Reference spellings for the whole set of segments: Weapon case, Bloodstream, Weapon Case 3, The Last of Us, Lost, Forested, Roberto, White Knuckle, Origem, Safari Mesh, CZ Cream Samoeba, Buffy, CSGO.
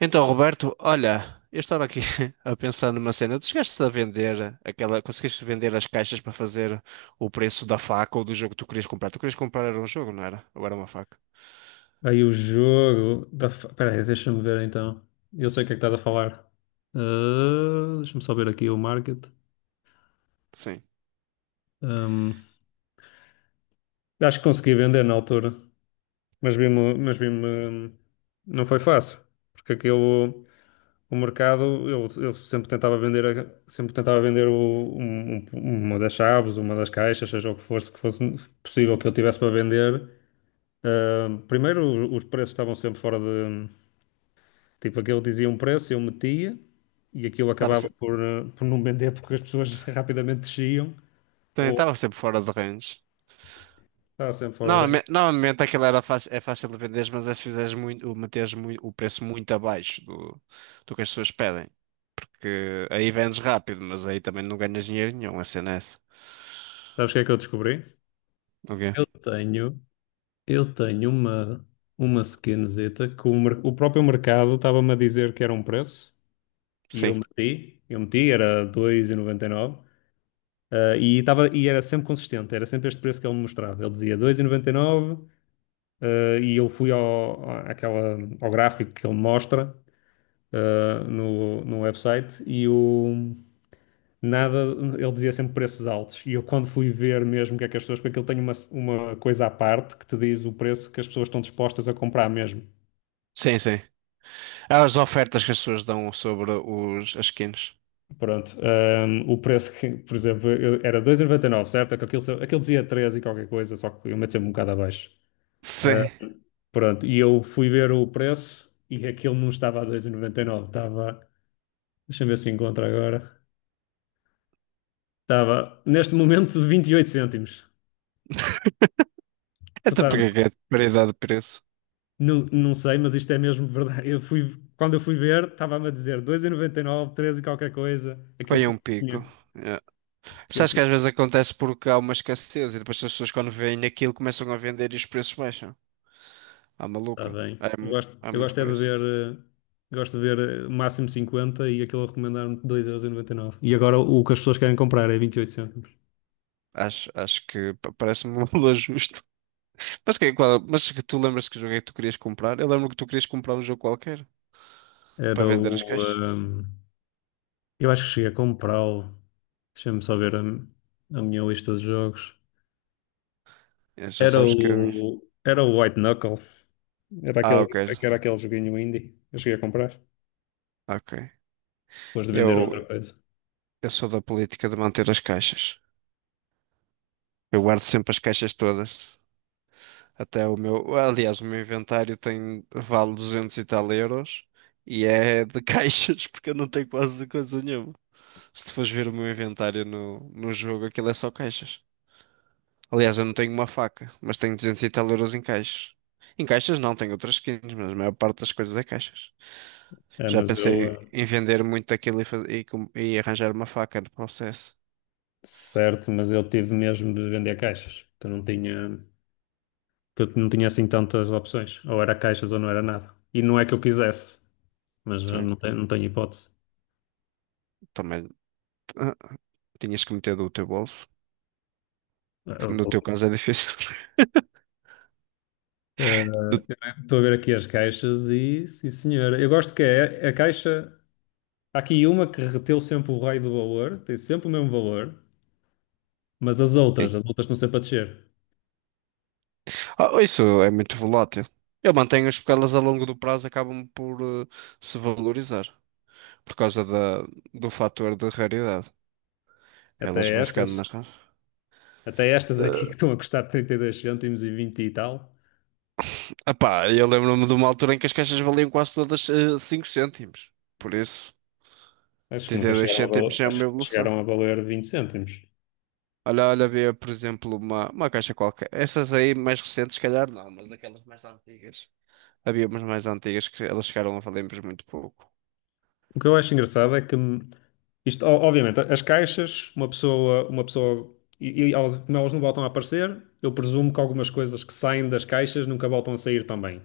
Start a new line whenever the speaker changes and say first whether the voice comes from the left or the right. right: Então, Roberto, olha, eu estava aqui a pensar numa cena. Tu chegaste a vender aquela. Conseguiste vender as caixas para fazer o preço da faca ou do jogo que tu querias comprar? Tu querias comprar era um jogo, não era? Ou era uma faca?
left: Aí o jogo da. Espera aí, deixa-me ver então. Eu sei o que é que estás a falar. Ah, deixa-me só ver aqui o market.
right: Sim.
left: Ahm, acho que consegui vender na altura, mas vi-me, não foi fácil, porque aquilo, o mercado, eu sempre tentava vender, sempre tentava vender uma das chaves, uma das caixas, seja o que fosse possível que eu tivesse para vender. Ah, primeiro, os preços estavam sempre fora de. Tipo, aquele dizia um preço, eu metia e aquilo
right: Estava,
left: acabava por, por não vender porque as pessoas rapidamente desciam
right: também
left: ou
right: estava sempre fora de range.
left: estava sempre fora de rede.
right: Normalmente aquilo era fácil, é fácil de vender, mas é se fizeres muito, meteres muito, o preço muito abaixo do, do que as pessoas pedem. Porque aí vendes rápido, mas aí também não ganhas dinheiro nenhum, a cena é essa.
left: Sabes o que é que eu descobri?
right: Ok?
left: Eu tenho, eu tenho uma skinzita que o, o próprio mercado estava-me a dizer que era um preço e eu
right: Sim.
left: meti, eu meti, era 2,99, e era sempre consistente, era sempre este preço que ele me mostrava. Ele dizia 2,99, e nove, ah, e eu fui ao, àquela, ao gráfico que ele mostra, no website e o nada, ele dizia sempre preços altos. E eu, quando fui ver mesmo o que é que as pessoas, porque aquilo tem uma coisa à parte que te diz o preço que as pessoas estão dispostas a comprar mesmo.
right: Sim, sim. As ofertas que as pessoas dão sobre as skins.
left: Pronto, o preço que, por exemplo, era 2,99, certo? É que aquilo dizia 3 e qualquer coisa, só que eu meto sempre um bocado abaixo. Ah,
right: Sim.
left: pronto, e eu fui ver o preço e aquilo não estava a 2,99, estava, deixa-me ver se encontro agora, estava neste momento 28 cêntimos.
right: Até porque é
left: Portanto.
right: que é de paridade de preço.
left: Não, não sei, mas isto é mesmo verdade. Eu fui, quando eu fui ver, estava-me a dizer 2,99, 13 e nove, treze e qualquer coisa. Aquele
right: Foi um pico.
left: fofinho
right: É.
left: que eu
right: Sabes que
left: tenho.
right: às vezes acontece porque há uma escassez e depois as pessoas quando veem aquilo começam a vender e os preços baixam. Ah,
left: Está
right: maluco.
left: bem.
right: É,
left: Eu gosto,
right: há
left: eu
right: muito
left: gosto é de
right: preço.
left: ver, eh, gosto de ver, o máximo 50 e aquele a recomendar-me 2,99€. E noventa e nove. E agora o que as pessoas querem comprar é 28 cêntimos.
right: Acho que parece-me um valor justo. Mas que tu lembras que jogo é que tu querias comprar? Eu lembro que tu querias comprar um jogo qualquer
left: Era
right: para vender as
left: o.
right: caixas.
left: Eu acho que cheguei a comprá-lo. Deixa-me só ver a minha lista de jogos.
right: Já sabes que é a minha...
left: Era o White Knuckle. Era
right: Ah,
left: aquele,
right: ok.
left: era aquele joguinho indie. Eu cheguei a comprar
right: Ok.
left: depois de vender
right: Eu,
left: outra coisa.
right: eu sou da política de manter as caixas. Eu guardo sempre as caixas todas. Até o meu. Aliás, o meu inventário tem. Vale 200 e tal euros. E é de caixas, porque eu não tenho quase de coisa nenhuma. Se tu fores ver o meu inventário no jogo, aquilo é só caixas. Aliás, eu não tenho uma faca, mas tenho 200 e tal euros em caixas. Em caixas não, tenho outras skins, mas a maior parte das coisas é caixas.
left: É,
right: Já
left: mas eu,
right: pensei em vender muito daquilo e arranjar uma faca no processo.
left: certo, mas eu tive mesmo de vender caixas, que eu não tinha assim tantas opções. Ou era caixas ou não era nada. E não é que eu quisesse, mas
right: Sim,
left: não tenho hipótese.
right: também ah, tinhas que meter do teu bolso,
left: Eh,
right: que no teu caso é difícil.
left: eh, Estou a ver aqui as caixas e, sim senhora, eu gosto que é a caixa. Há aqui uma que reteu sempre o raio do valor, tem sempre o mesmo valor, mas
right: Sim.
left: as outras estão sempre a descer.
right: Ah, isso é muito volátil. Eu mantenho as porque elas a longo do prazo acabam por se valorizar por causa da, do fator de raridade. Elas
left: Até
right: vão
left: estas,
right: ficando mais raras.
left: até estas aqui que estão a custar 32 cêntimos e 20 e tal.
right: Ah pá, eu lembro-me de uma altura em que as caixas valiam quase todas cinco 5 cêntimos. Por isso,
left: Acho que nunca
right: 32
left: chegaram a valer,
right: cêntimos é
left: acho
right: uma
left: que nunca
right: evolução.
left: chegaram a valer 20 cêntimos.
right: Olha, olha, havia, por exemplo, uma caixa qualquer. Essas aí mais recentes, se calhar não, mas aquelas mais antigas. Havia umas mais antigas que elas chegaram a valer por muito pouco.
left: O que eu acho engraçado é que, isto, obviamente, as caixas, uma pessoa, e elas, como elas não voltam a aparecer, eu presumo que algumas coisas que saem das caixas nunca voltam a sair também.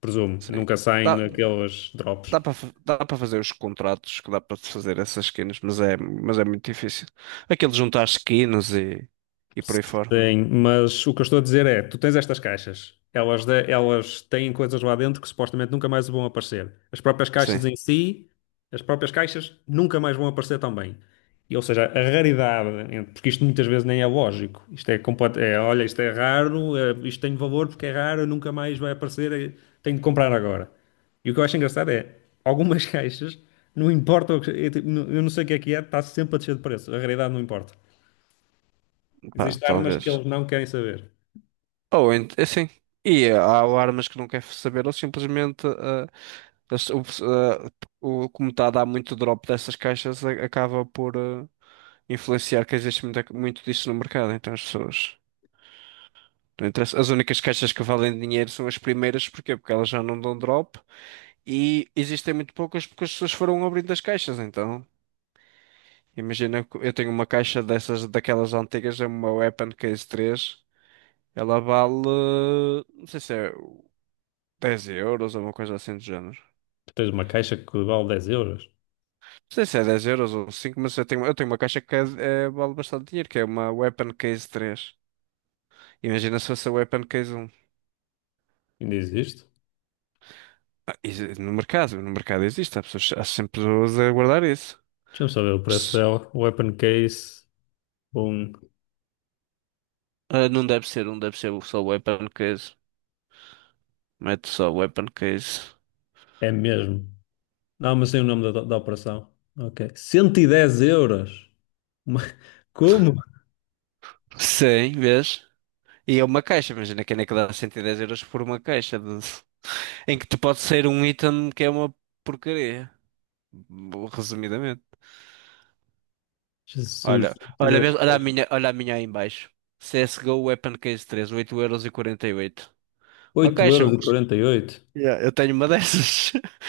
left: Presumo,
right: Sim.
left: nunca saem
right: Dá,
left: naqueles drops.
right: dá para dá para fazer os contratos, que dá para fazer essas skins, mas é muito difícil. Aquilo de juntar skins e por aí fora.
left: Sim, mas o que eu estou a dizer é, tu tens estas caixas, elas, elas têm coisas lá dentro que supostamente nunca mais vão aparecer. As próprias
right: Sim,
left: caixas em si, as próprias caixas nunca mais vão aparecer também. E, ou seja, a raridade, porque isto muitas vezes nem é lógico, isto é, olha, isto é raro, isto tem valor porque é raro, nunca mais vai aparecer, tenho de comprar agora. E o que eu acho engraçado é, algumas caixas, não importa, o que- eu não sei o que é, está sempre a descer de preço, a raridade não importa.
right: pá,
left: Existem armas que
right: talvez.
left: eles não querem saber.
right: Ou é assim. E há armas que não quer saber, ou simplesmente o, pes- ah, o- como está a dar muito drop dessas caixas, acaba por. Influenciar que existe muito disso no mercado, então as pessoas. Não interessa. As únicas caixas que valem dinheiro são as primeiras, porquê? Porque elas já não dão drop e existem muito poucas porque as pessoas foram abrindo as caixas, então. Imagina que eu tenho uma caixa dessas, daquelas antigas, é uma Weapon Case 3. Ela vale, não sei se é 10 euros ou uma coisa assim do género.
left: Tu tens uma caixa que vale 10 euros.
right: Não sei se é dez euros ou cinco, mas eu tenho uma caixa que vale bastante dinheiro, que é uma Weapon Case 3. Imagina se fosse a Weapon Case 1.
left: Ainda existe?
right: Ah, isso, no mercado, no mercado existe, há pessoas, há sempre pessoas a guardar isso.
left: Deixa-me saber o preço
right: Mas,
left: dela. Weapon case. Bom,
right: não deve ser, não deve ser só weapon case. Mete só weapon case.
left: é mesmo. Não, mas sei o nome da operação. Ok. 110 euros. Uma. Como?
right: Sim, vês? E é uma caixa, imagina que é que dá 110 euros por uma em que te pode sair um item que é uma porcaria. Resumidamente.
left: Jesus,
right: Olha,
left: cento e
right: olha,
left: dez
right: vês? Olha a minha aí em baixo. CSGO Weapon Case 3, 8,48€. Uma
left: oito
right: caixa,
left: euros e quarenta e oito
right: yeah, eu tenho uma dessas.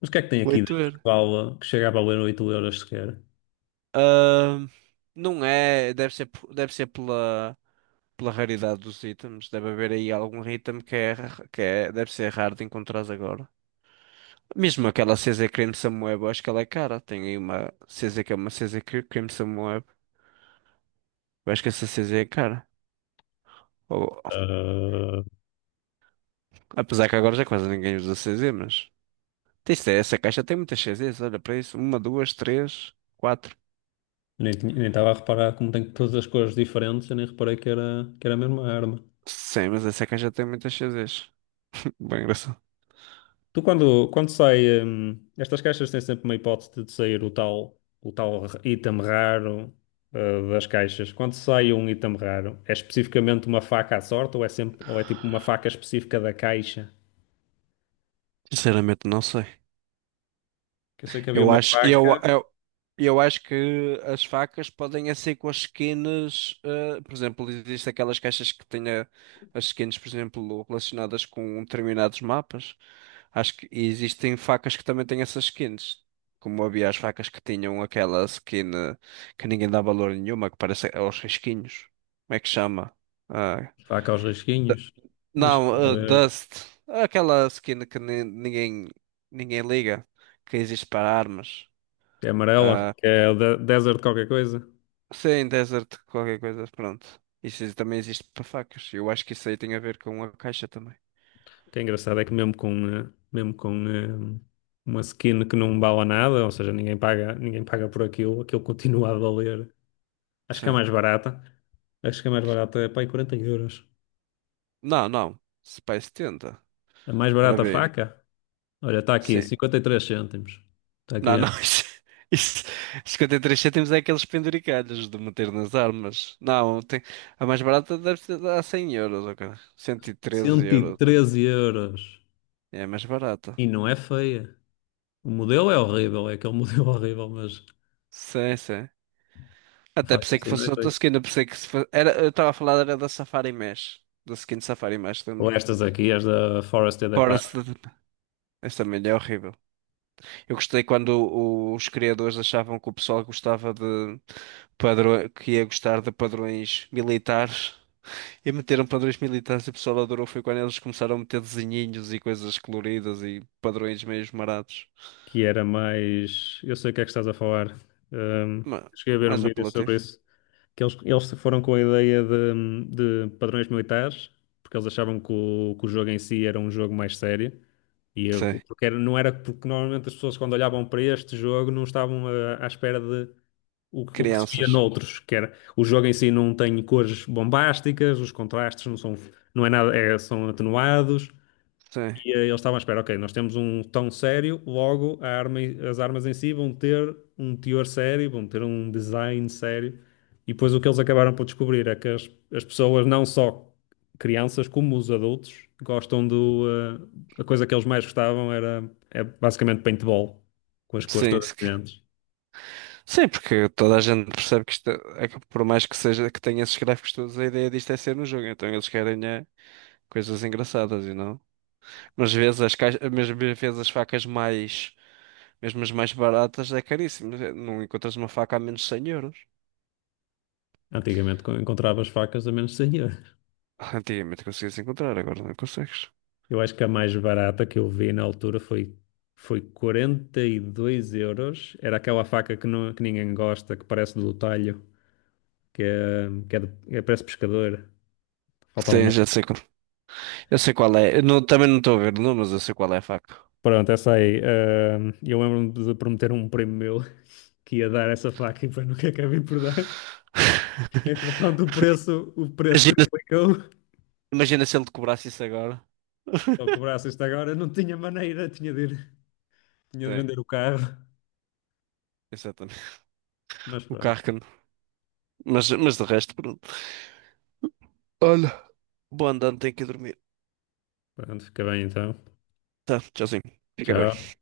left: Mas o que é que tem aqui
right: oito
left: dentro que,
right: euros
left: vale, que chega a valer 8 euros sequer?
right: Ahn, não é, deve ser, deve ser pela, pela raridade dos itens. Deve haver aí algum item que é, que é, deve ser raro de encontrar agora. Mesmo aquela CZ Cream Samoeba, eu acho que ela é cara. Tem aí uma CZ que é uma Cream Samoeba. Eu acho que essa CZ é cara. Ou-
left: Ah,
right: apesar que agora já quase ninguém usa CZ, mas. Isto é, essa caixa tem muitas CZs, olha para isso. Uma, duas, três, quatro.
left: nem estava a reparar como tem todas as cores diferentes. Eu nem reparei que era a mesma arma.
right: Sim, mas essa caixa tem muitas CZs. Bem engraçado.
left: Tu quando sai, estas caixas têm sempre uma hipótese de sair o tal item raro, das caixas. Quando sai um item raro, é especificamente uma faca à sorte ou é sempre, ou é tipo uma faca específica da caixa?
right: Sinceramente, não sei.
left: Que eu sei que havia
right: Eu
left: uma
right: acho, eu,
left: faca,
right: eu, eu acho que as facas podem é ser com as skins. Por exemplo, existem aquelas caixas que as skins, por exemplo, relacionadas com determinados mapas. Acho que e existem facas que também têm essas skins. Como havia as facas que tinham aquela skin que ninguém dá valor nenhuma, que parece aos risquinhos. Como é que chama? Ah,
left: faca aos risquinhos, deixa-me
right: não,
left: ver,
right: Dust. Aquela skin que ninguém, ninguém liga. Que existe para armas.
left: que é amarela,
right: Ah,
left: que é desert qualquer coisa.
right: sim, Desert, qualquer coisa, pronto. Isso também existe para facas. Eu acho que isso aí tem a ver com a caixa também.
left: O que é engraçado é que mesmo com uma skin que não bala nada, ou seja, ninguém paga por aquilo, aquilo continua a valer. Acho que é
right: Sim.
left: mais barata. Acho que a mais barata é para aí 40 euros.
right: Não, não. Spice tenta.
left: A mais
right: Ora
left: barata
right: bem.
left: faca? Olha, está aqui,
right: Sim.
left: 53 cêntimos. Está aqui,
right: Não,
left: ó.
right: não. Isso, 53 cêntimos é aqueles penduricalhos de meter nas armas. Não, tem, a mais barata deve ser a 100 euros, ok? cento e treze
left: 113
right: euros.
left: euros.
right: É a mais barata.
left: E não é feia. O modelo é horrível, é aquele modelo horrível, mas
right: Sim, sim.
left: a
right: Até
left: faca, sim,
right: pensei que
left: assim não é
right: fosse outra
left: feia.
right: skin, eu pensei que se fosse... era, eu estava a falar era da Safari Mesh, da skin Safari Mesh,
left: Ou
right: lembra?
left: estas aqui, as da Forested. Epá,
right: Forest, esta milha é horrível. Eu gostei quando os criadores achavam que o pessoal gostava de padrões, que ia gostar de padrões militares e meteram padrões militares e o pessoal adorou. Foi quando eles começaram a meter desenhinhos e coisas coloridas e padrões meio esmarados.
left: que era mais. Eu sei o que é que estás a falar. Ahm,
right: Ma-
left: cheguei a ver um
right: Mais
left: vídeo sobre
right: apelativo.
left: isso, que eles foram com a ideia de padrões militares, porque eles achavam que que o jogo em si era um jogo mais sério. E
right: Sim.
left: porque não era, porque normalmente as pessoas quando olhavam para este jogo não estavam, à espera de o que se via
right: Crianças.
left: noutros, que era o jogo em si não tem cores bombásticas, os contrastes não são, não é nada, são atenuados,
right: Sim.
left: e eles estavam à espera, ok, nós temos um tom sério, logo a arma, as armas em si vão ter um teor sério, vão ter um design sério. E depois o que eles acabaram por descobrir é que as pessoas, não só crianças, como os adultos, gostam do. A coisa que eles mais gostavam era é basicamente paintball, com as cores
right: Sim.
left: todas brilhantes.
right: Sim, porque toda a gente percebe que isto é que por mais que seja que tenha esses gráficos todos, a ideia disto é ser no jogo, então eles querem é, coisas engraçadas e não. Mas às vezes as caixas, mas às vezes as facas mais, mesmo as mais baratas, é caríssimo. Não encontras uma faca a menos de 100 euros.
left: Antigamente encontravas facas a menos de 100 euros.
right: Ah, antigamente conseguias encontrar, agora não consegues.
left: Eu acho que a mais barata que eu vi na altura foi, 42 euros. Era aquela faca que, não, que ninguém gosta, que parece do talho, que é, de, é- parece pescador. Falta um
right: Sim,
left: nome.
right: já sei qual, eu sei qual é. Eu não- também não estou a ver o nome, mas eu sei qual é a faca.
left: Pronto, essa aí. Ah, eu lembro-me de prometer a um primo meu que ia dar essa faca e depois nunca acabei por dar. Entretanto, o preço
right: Imagina,
left: triplicou. Se
right: imagina se ele te cobrasse isso agora.
left: ele cobrasse isto agora, não tinha maneira, tinha de
right: Tem,
left: vender o carro.
right: exatamente.
left: Mas
right: O
left: pronto,
right: carro que mas de resto, pronto. Olha, boa andando, tenho que ir dormir.
left: pronto, fica bem então.
right: Tá, tchauzinho. Fica bem.
left: Tchau.